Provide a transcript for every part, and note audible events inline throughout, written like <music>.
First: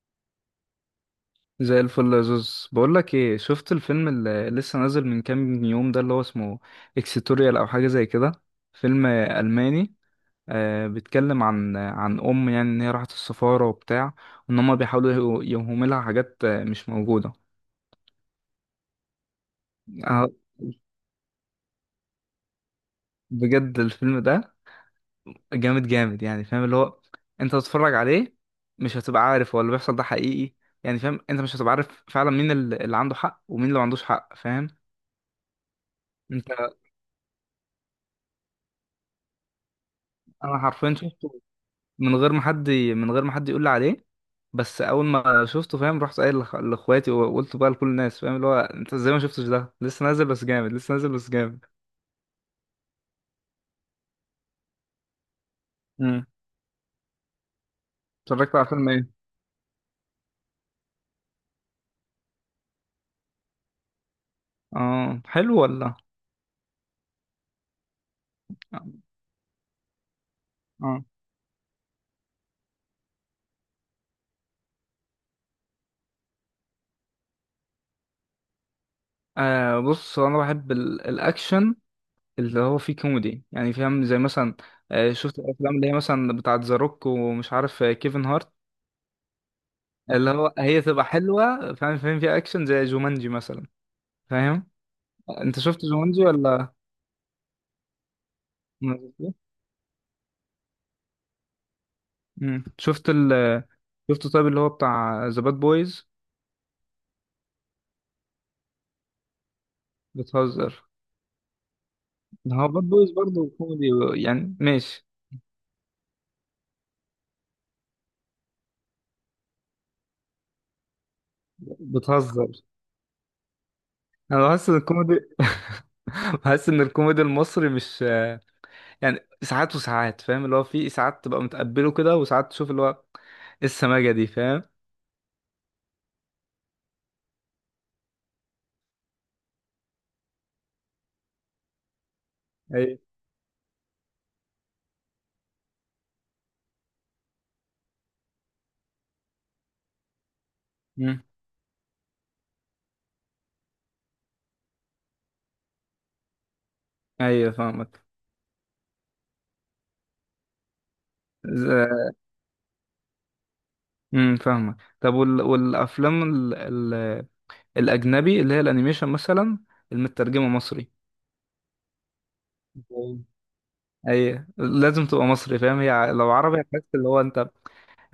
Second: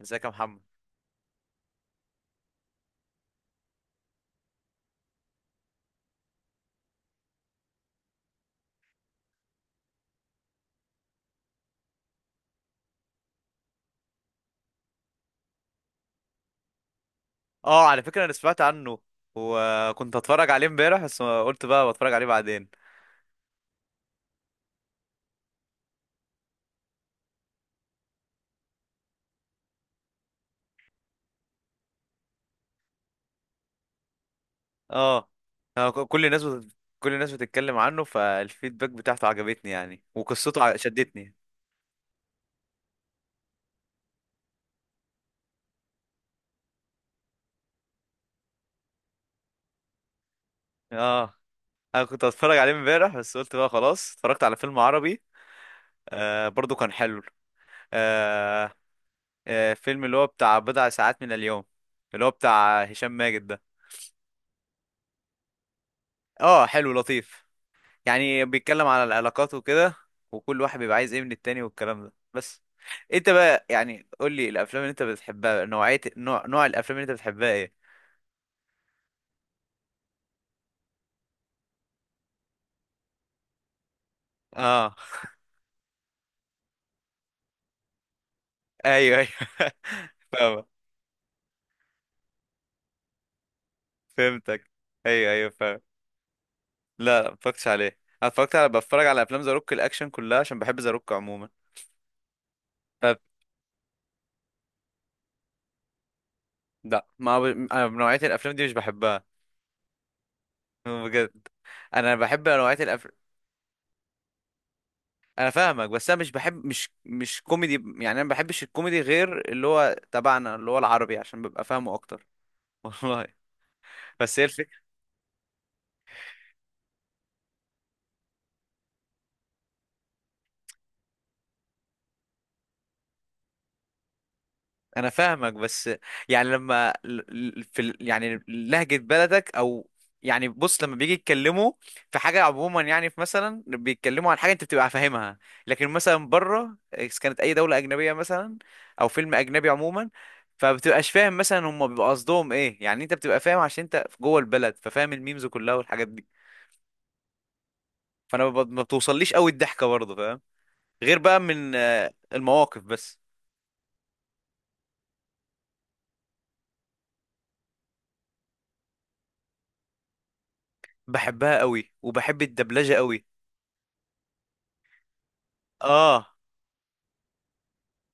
ازيك يا محمد؟ زي الفل يا زوز. بقول لك ايه، شفت الفيلم اللي لسه نازل من كام يوم ده؟ اللي هو اسمه اكسيتوريال او حاجه زي كده، فيلم الماني. بيتكلم عن يعني ان هي راحت السفاره وبتاع، وان هم بيحاولوا يوهموا لها حاجات مش موجوده. اه، على فكرة انا سمعت عنه وكنت آه هتفرج عليه امبارح بس قلت بقى بتفرج عليه بعدين. بجد الفيلم ده جامد جامد، يعني فاهم اللي هو انت تتفرج عليه مش هتبقى عارف هو اللي بيحصل ده حقيقي، يعني فاهم انت مش هتبقى عارف فعلا مين اللي عنده حق ومين اللي ما عندوش حق، فاهم اه. آه، ك- كل الناس انت؟ بت... كل الناس بتتكلم عنه، فالفيدباك بتاعته عجبتني يعني، انا وقصته حرفيا شدتني. شفته من غير ما حد يقول لي عليه، بس اول ما شفته فاهم رحت قايل لاخواتي، وقلت بقى لكل الناس، فاهم اللي هو انت ازاي ما شفتش ده؟ لسه نازل بس جامد، لسه نازل بس اه، جامد. انا كنت هتفرج عليه امبارح بس قلت بقى خلاص، اتفرجت على فيلم عربي. امم آه برضو كان حلو. اتفرجت على آه. فيلم ايه؟ آه، فيلم اللي هو بتاع بضع ساعات من اليوم، اللي هو بتاع هشام ماجد ده. اه حلو ولا؟ اه حلو، لطيف يعني، بيتكلم على العلاقات وكده، وكل واحد بيبقى اه. عايز ايه من التاني والكلام ده بس. انت بقى يعني قول لي الافلام اللي انت بتحبها، نوعية نوع الافلام اللي انت بتحبها ايه؟ بص، هو انا بحب الاكشن اللي هو فيه كوميدي، يعني فاهم زي مثلا، اه. شفت الافلام اللي هي مثلا بتاعه ذا روك ومش عارف كيفن هارت؟ <laughs> ايوه ايوه. <laughs> اللي هو فاهمك. هي تبقى حلوه، فاهم فيها اكشن زي جومانجي مثلا، فاهم؟ فهمتك، ايوه ايوه انت فاهم. شفت جومانجي ولا؟ لا لا، ما اتفرجتش عليه. انا اتفرجت على بتفرج على افلام ذا روك الاكشن كلها، عشان بحب ذا روك عموما. مم. شفت ف ال شفت طيب اللي هو بتاع ذا باد بويز؟ لا ما ب... أنا نوعية الافلام دي مش بحبها، بتهزر. بجد. انا بحب ده هو نوعية باد الأف... بويز برضه كوميدي، يعني ماشي. انا فاهمك بس انا مش بحب، مش كوميدي يعني، انا ما بحبش الكوميدي غير اللي هو تبعنا اللي هو العربي، عشان ببقى فاهمه اكتر. بتهزر. <laughs> والله، بس هي انا بحس ان الفكره. الكوميدي <laughs> بحس ان الكوميدي المصري مش، يعني ساعات وساعات، فاهم اللي هو في ساعات تبقى متقبله كده وساعات تشوف اللي هو إيه، السماجة دي، فاهم؟ انا فاهمك بس، يعني يعني لهجه بلدك او يعني بص، لما بيجي يتكلموا في حاجه عموما، ايوه. يعني في مثلا بيتكلموا عن حاجه انت بتبقى فاهمها. لكن مثلا بره، إذا كانت اي دوله اجنبيه مثلا او فيلم اجنبي عموما، فبتبقاش مم. فاهم مثلا هم بيبقى قصدهم ايه. يعني انت بتبقى فاهم عشان انت جوه البلد، ففاهم الميمز كلها والحاجات دي. ايوه فاهمك. فانا ما بتوصليش قوي الضحكه برضه، فاهم؟ غير بقى من ز- المواقف بس. فاهمك. طب والافلام ال... الاجنبي اللي هي الانيميشن مثلا، المترجمه مصري؟ بحبها قوي وبحب الدبلجه قوي. اي لازم تبقى مصري، فاهم، هي اه، لو عربي هتحس اللي هو انت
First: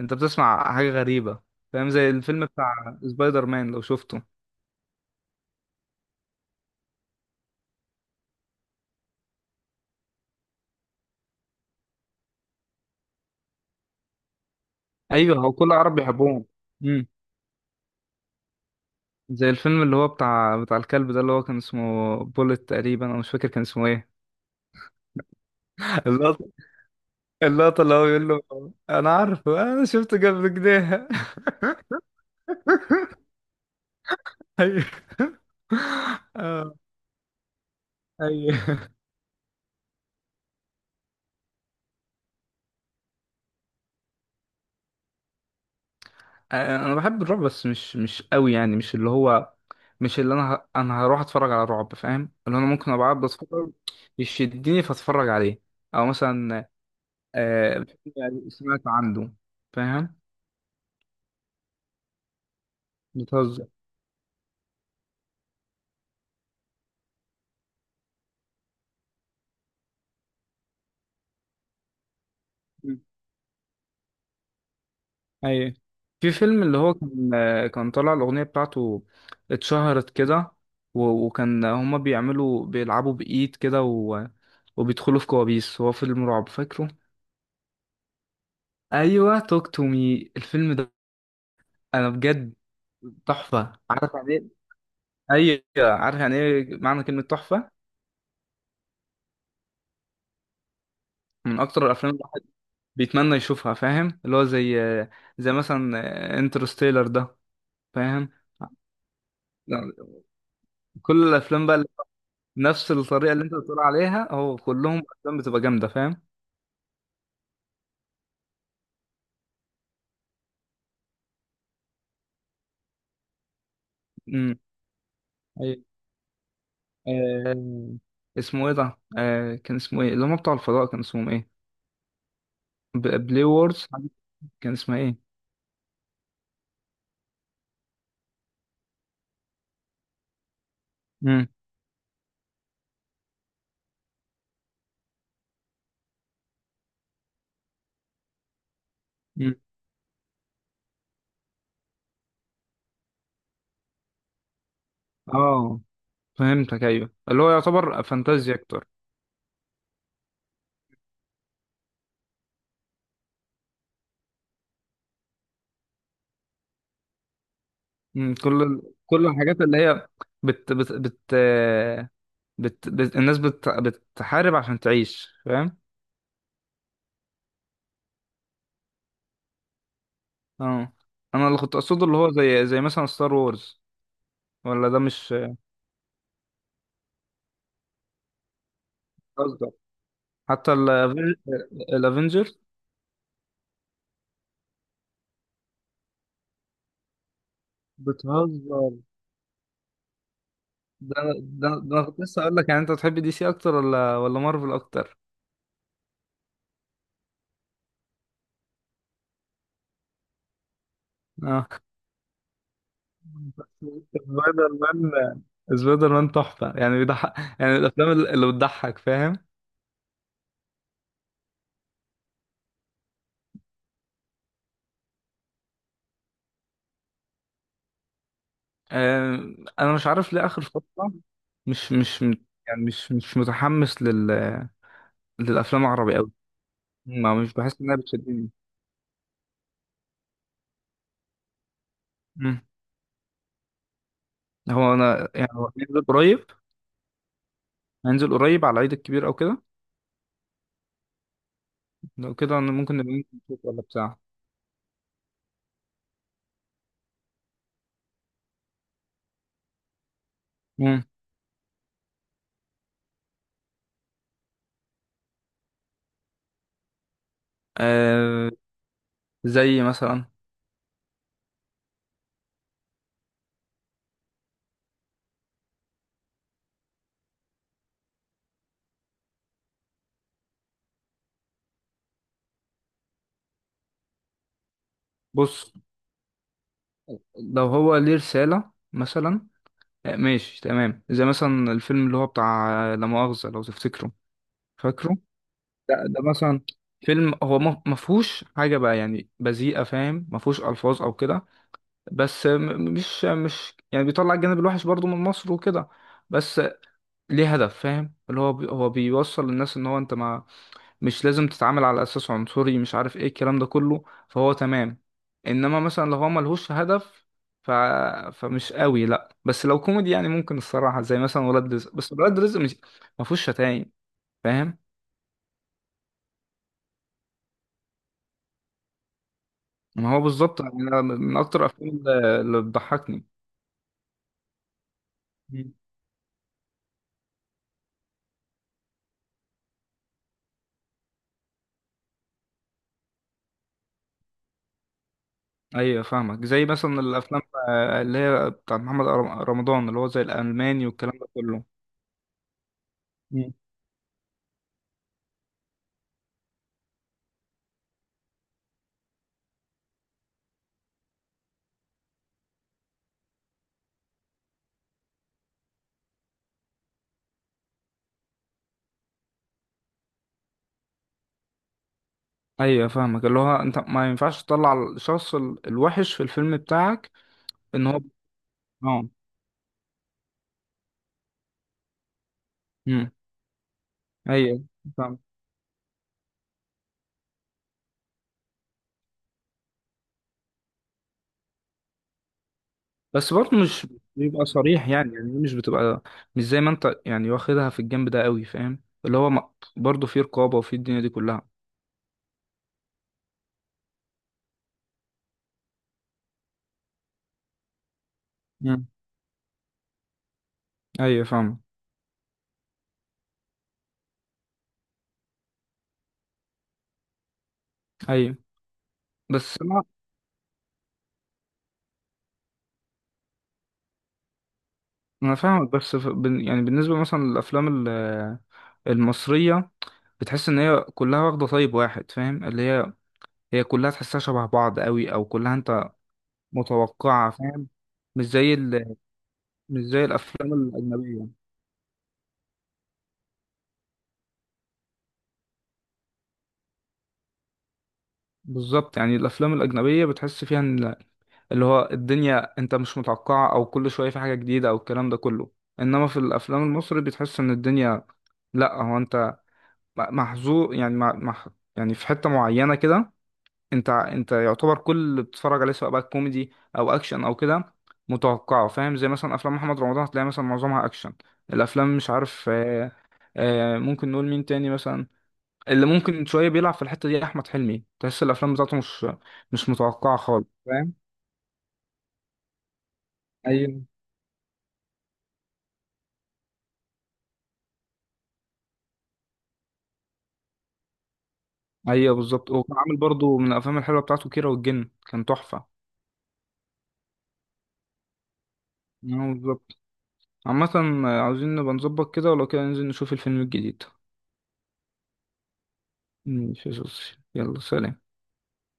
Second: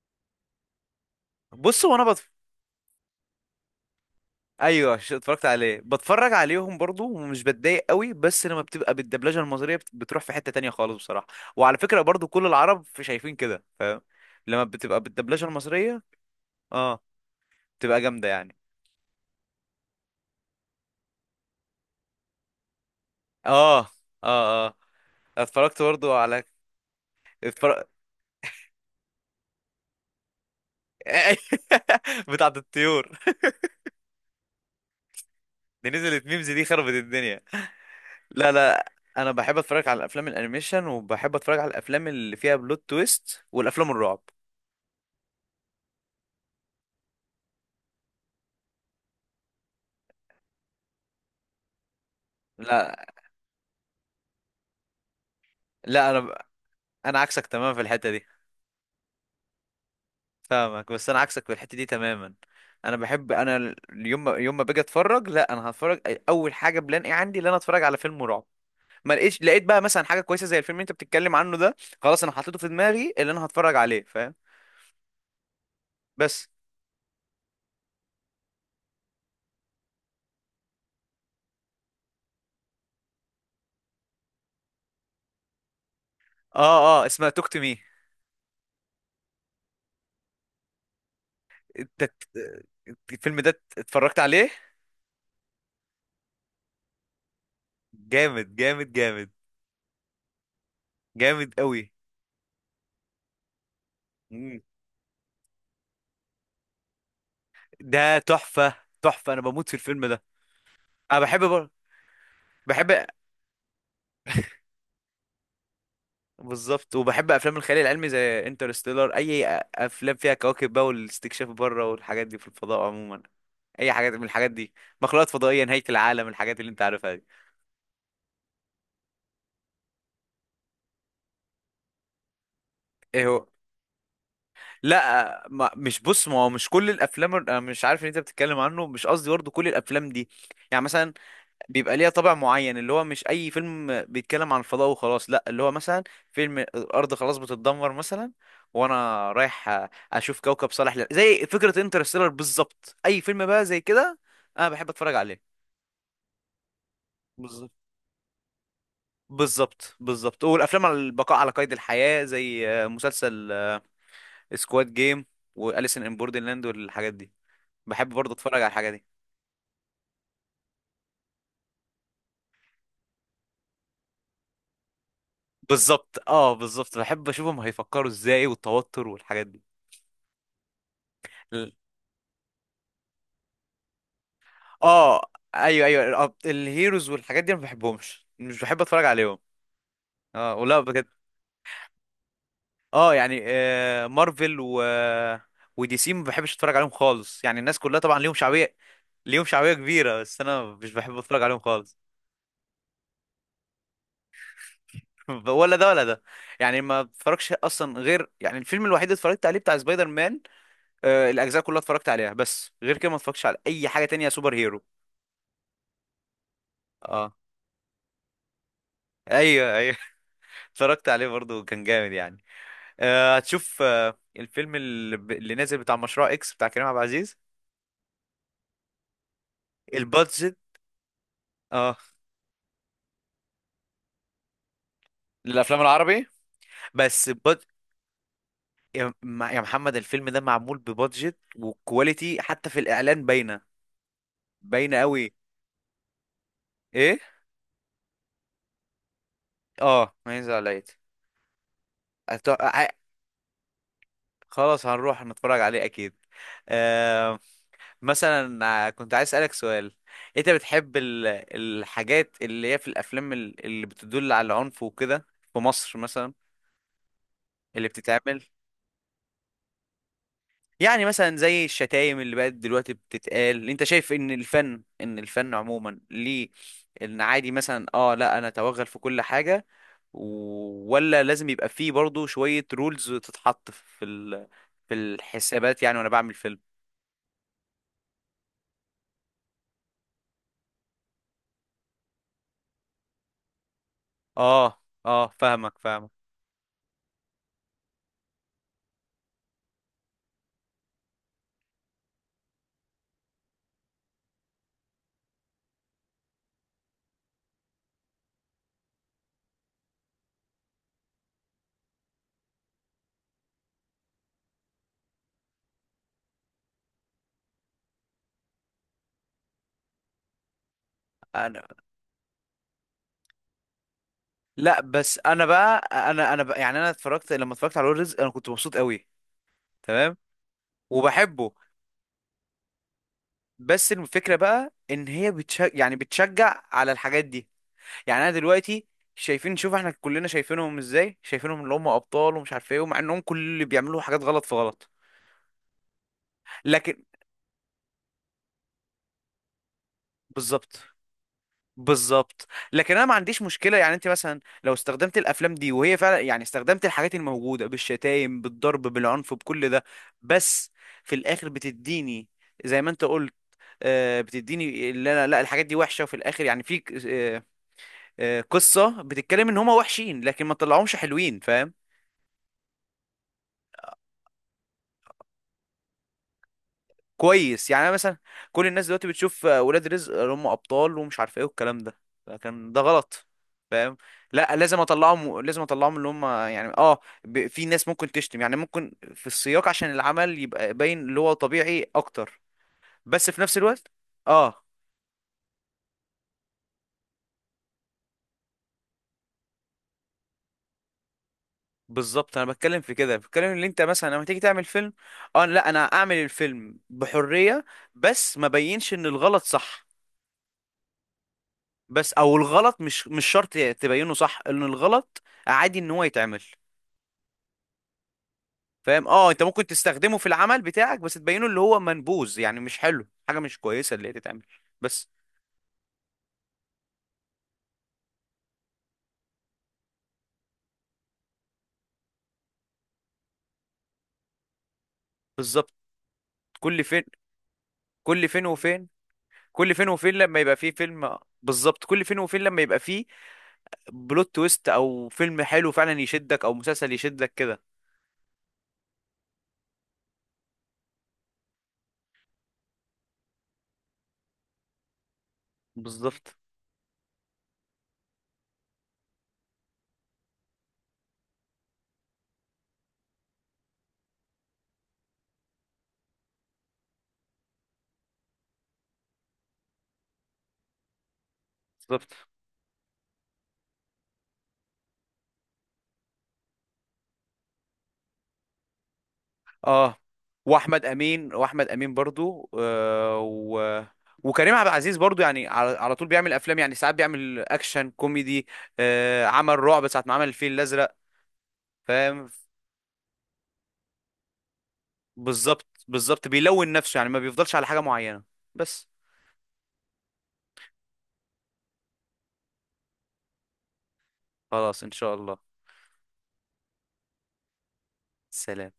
انت بتسمع حاجه غريبه، بص فاهم؟ وانا زي بتف... الفيلم بتاع سبايدر مان لو شفته. ايوه، اتفرجت عليه، بتفرج عليهم برضو ومش بتضايق قوي، بس لما بتبقى بالدبلجه المصريه بتروح في حته تانية خالص بصراحه. وعلى فكره برضو كل العرب في شايفين كده، فاهم؟ لما بتبقى ايوه بالدبلجه هو كل العرب المصريه. بيحبوهم. اه، امم بتبقى جامده يعني. زي الفيلم اللي هو بتاع الكلب ده، اللي هو كان اسمه بولت تقريبا، انا مش فاكر كان اه، اسمه ايه. اه، اه، اتفرجت <laughs> برضو على. اللقطه اللقطه اتفرج. اللي هو بيقول له، انا عارفه، انا شفته قبل كده. <laughs> <laughs> بتاعت الطيور. ايوه. <laughs> دي نزلت <laughs> ميمز، دي آه، خربت الدنيا. لا ايوه. لا، انا بحب اتفرج على الافلام الانيميشن، وبحب اتفرج على الافلام اللي فيها بلوت تويست، والافلام الرعب. انا بحب الرعب بس مش قوي، يعني مش اللي هو، مش اللي انا انا هروح اتفرج على رعب، فاهم، اللي انا ممكن لا، ابقى قاعد بتفرج يشدني فاتفرج عليه، او لا انا ب- مثلا انا عكسك تماما في آه الحته دي. يعني سمعت عنده، فاهم. فاهمك بس انا عكسك في الحته دي تماما. انا بحب، بتهزر. يوم ما باجي اتفرج، لا انا هتفرج. اول حاجه بلان ايه عندي، ان انا اتفرج على فيلم رعب. ما لقيتش، لقيت بقى مثلا حاجه كويسه زي الفيلم اللي انت بتتكلم عنه ده، خلاص انا حطيته في مم. دماغي اللي انا هتفرج عليه، فاهم؟ ايوه. في بس. فيلم اللي هو كان طالع الاغنيه بتاعته، اتشهرت كده، و... وكان هما بيلعبوا بايد كده، وبيدخلوا في كوابيس، هو فيلم رعب، اه فاكره؟ اه، اسمها توك تو مي. ايوه توك تو مي، الفيلم ده انت انا بجد ت- الفيلم ده تحفه، عارف اتفرجت يعني ايه؟ عليه. ايوه عارف يعني ايه معنى كلمه تحفه. جامد جامد، جامد من اكتر قوي. الافلام اللي الواحد بيتمنى يشوفها، فاهم اللي هو مم. زي مثلا انترستيلر ده، ده فاهم. تحفة. تحفة، انا بموت في لا، الفيلم ده. انا كل بحب الافلام بر... بقى نفس بحب. الطريقه اللي انت بتقول عليها، هو كلهم افلام بتبقى جامده، فاهم. بالظبط، وبحب افلام الخيال العلمي زي انترستيلر، افلام فيها كواكب بقى والاستكشاف بره والحاجات دي في الفضاء عموما. اي حاجات من الحاجات امم دي، مخلوقات فضائية، ايوه. نهاية العالم، الحاجات اللي انت عارفها دي. آه، اسمه ايه ده؟ كان اسمه ايه اللي هم بتوع الفضاء، كان اسمهم ايه؟ ايه بلاي هو؟ وورز، كان اسمها ايه؟ لا، ما مش بص، ما هو مش كل الافلام، انا مش عارف ان انت بتتكلم عنه، مش قصدي برضه كل الافلام دي. يعني مثلا امم بيبقى ليها طابع معين، اللي هو مش اي فيلم بيتكلم عن الفضاء وخلاص لا، اللي هو مثلا فيلم الارض خلاص بتتدمر مثلا، وانا امم رايح اشوف كوكب صالح لل... زي فكرة انترستيلر بالظبط، اي فيلم بقى زي كده انا بحب اتفرج عليه. اه فهمتك، ايوه اللي هو بالظبط يعتبر فانتازيا. بالظبط بالظبط، والافلام على البقاء على قيد الحياة زي مسلسل سكواد جيم، واليسن ان بوردرلاند والحاجات دي، بحب برضه اتفرج على الحاجات دي. كل الحاجات اللي هي بت بت بت بت, بت الناس بتحارب عشان تعيش، فاهم. بالظبط، اه بالظبط، بحب اشوفهم هيفكروا ازاي والتوتر والحاجات اه انا اللي دي. كنت اقصده اللي هو زي مثلا ستار وورز، ولا ده اه مش ايوه ايوه، الهيروز والحاجات دي أنا ما بحبهمش، مش بحب اتفرج عليهم. قصدك؟ اه، حتى ولا بجد. الافنجر؟ اه يعني مارفل و ودي سي ما بحبش اتفرج عليهم خالص، يعني الناس كلها طبعا ليهم بتهزر. شعبيه، ليهم شعبيه كبيره، بس انا مش بحب ده اتفرج عليهم ده خالص. انا كنت لسه اقول لك، يعني انت بتحب دي سي اكتر ولا مارفل اكتر؟ <laughs> ولا ده ولا ده، يعني ما اتفرجش اصلا غير يعني الفيلم الوحيد اللي اتفرجت عليه بتاع سبايدر مان. آه الاجزاء اه كلها اتفرجت عليها، بس غير كده ما اتفرجتش على اي حاجه تانية سوبر سبايدر هيرو. مان. سبايدر مان تحفه يعني بيضحك، اه يعني الافلام اللي بتضحك، فاهم. ايوه ايوه. <laughs> اتفرجت عليه برضه كان جامد يعني. هتشوف الفيلم اللي نازل بتاع مشروع اكس بتاع كريم عبد العزيز، آه، انا مش عارف ليه البادجت. اخر فتره مش اه، مش مت- يعني مش متحمس للافلام للأفلام العربي العربي، أوي، بس ما مش بد... بحس إنها بتشدني. يا يا محمد الفيلم ده معمول ببادجت وكواليتي، مم. حتى في الاعلان باينه، هو باينه أنا قوي. يعني هو هينزل قريب، ايه؟ هينزل قريب على العيد الكبير أو كده، اه، ميز عليا. لو أت... كده أنا ع- ممكن نبقى ننزل نشوف ولا بتاع. خلاص هنروح نتفرج عليه اكيد. آه... مثلا كنت عايز اسالك سؤال. انت بتحب مم. ال... الحاجات اللي هي في الافلام اللي بتدل على العنف وكده، في مصر مثلا اللي بتتعمل. آه، زي مثلا، يعني مثلا زي الشتايم اللي بقت دلوقتي بتتقال، انت شايف ان الفن عموما ليه، ان عادي مثلا اه، لا انا اتوغل في كل حاجة، ولا لازم يبقى فيه برضو شوية رولز تتحط في ال... في بص الحسابات يعني وانا بعمل فيلم؟ لو هو ليه رسالة مثلا، آه ماشي تمام، زي مثلا الفيلم اللي هو بتاع لا مؤاخذة، لو تفتكره، اه فاكره؟ اه، فاهمك ده, فاهمك ده مثلا فيلم هو ما فيهوش حاجة بقى يعني بذيئة، فاهم، ما فيهوش ألفاظ أو كده، بس مش يعني بيطلع الجانب الوحش برضو من مصر وكده، بس ليه هدف، فاهم اللي هو هو بيوصل للناس ان هو انت ما، مش لازم تتعامل على اساس عنصري، مش عارف ايه الكلام ده كله، فهو تمام. انما مثلا لو هو ملهوش هدف ف... فمش قوي، لا بس لو كوميدي يعني ممكن الصراحة، زي مثلا انا ولاد رزق، بس ولاد رزق مش ما فيهوش شتايم، فاهم. لا بس انا بقى يعني انا اتفرجت، لما اتفرجت على اول رزق انا كنت مبسوط قوي، ما تمام، هو بالظبط، يعني أنا من وبحبه. اكتر الافلام اللي بتضحكني. بس الفكرة بقى ان هي بتشجع يعني بتشجع على الحاجات دي، يعني انا دلوقتي شايفين، شوف احنا كلنا شايفينهم ازاي، شايفينهم اللي هم ابطال ومش عارف ايه، ومع انهم كل اللي بيعملوا حاجات غلط في غلط. ايوه فاهمك، زي لكن مثلا الافلام اللي هي بتاع محمد رمضان، اللي هو زي بالظبط الالماني والكلام ده كله. بالظبط لكن انا ما عنديش مم. مشكله، يعني انت مثلا لو استخدمت الافلام دي وهي فعلا يعني استخدمت الحاجات الموجوده بالشتايم بالضرب بالعنف بكل ده، بس في الاخر بتديني زي ما انت قلت، بتديني اللي انا، لا الحاجات دي وحشه، وفي الاخر يعني في ك- آه، قصه بتتكلم ان هما وحشين لكن ما طلعهمش حلوين، فاهم؟ ايوه فاهمك، اللي هو انت ما ينفعش تطلع الشخص الوحش في الفيلم بتاعك كويس، يعني ان انا هو. مثلا كل الناس اه. دلوقتي بتشوف ولاد رزق اللي هم ابطال ومش عارف ايه والكلام ده، لكن ده امم غلط، فاهم؟ لا ايوه لازم فاهم. اطلعهم، اللي هم يعني اه في ناس ممكن تشتم يعني، ممكن في السياق عشان العمل يبقى باين اللي هو طبيعي اكتر، بس بس في برضه نفس مش الوقت بيبقى اه. صريح يعني مش بتبقى مش زي ما انت يعني واخدها في الجنب ده قوي، فاهم اللي هو برضه في رقابه وفي الدنيا دي كلها. بالظبط، انا بتكلم في كده، بتكلم اللي انت مثلا لما تيجي تعمل فيلم، اه لا انا اعمل الفيلم بحرية، بس ما مم. بينش ان الغلط صح. ايوه فاهمك. بس او الغلط مش شرط تبينه صح ان الغلط عادي ان هو يتعمل، ايوه فاهم؟ اه انت بس ممكن انا تستخدمه في العمل بتاعك بس تبينه اللي هو منبوذ، يعني مش حلو، حاجه مش كويسه اللي هي تتعمل. بس. انا فاهمك، بس يعني بالنسبه مثلا للافلام المصريه، بتحس ان هي كلها واخده طيب واحد، فاهم، اللي هي كلها تحسها شبه بعض قوي او كلها بالظبط. انت كل فين، متوقعه، فاهم. مش كل فين زي وفين ال... كل مش فين زي وفين لما الافلام يبقى فيه فيلم، الاجنبيه. بالظبط، كل فين وفين لما يبقى فيه بلوت تويست او فيلم حلو فعلا يشدك، او مسلسل يشدك كده. بالظبط، يعني الافلام الاجنبيه بتحس فيها ان اللي هو الدنيا انت مش متوقعه، او كل شويه في حاجه جديده او الكلام ده كله. انما في بالظبط. الافلام المصري بتحس ان الدنيا، لا هو انت محظوظ يعني يعني في حته معينه كده. انت يعتبر كل اللي بتتفرج عليه سواء بقى كوميدي او اكشن او كده متوقعه، فاهم، زي مثلا افلام محمد رمضان هتلاقي مثلا معظمها اكشن، الافلام مش بالظبط. عارف ممكن نقول مين تاني مثلا اللي ممكن شويه بيلعب في الحته دي؟ احمد حلمي تحس الافلام بتاعته مش اه، متوقعه خالص، واحمد فاهم. امين واحمد امين برضو آه، ايوه. و... وكريم عبد العزيز برضو يعني، على طول بيعمل افلام، يعني ساعات بيعمل اكشن كوميدي، آه عمل رعب ساعه ما عمل الفيل الازرق، ايوه فاهم؟ بالظبط، وكان عامل برضو من الافلام الحلوه بتاعته كيرة والجن، كان تحفه. بالظبط، بيلون نفسه يعني، ما بيفضلش على حاجه معينه. بس. ايوه بالظبط. عامه عاوزين نبقى نظبط كده، ولو كده ننزل نشوف الفيلم الجديد. خلاص ان شاء الله. ماشي يا صوصي. يلا سلام. سلام.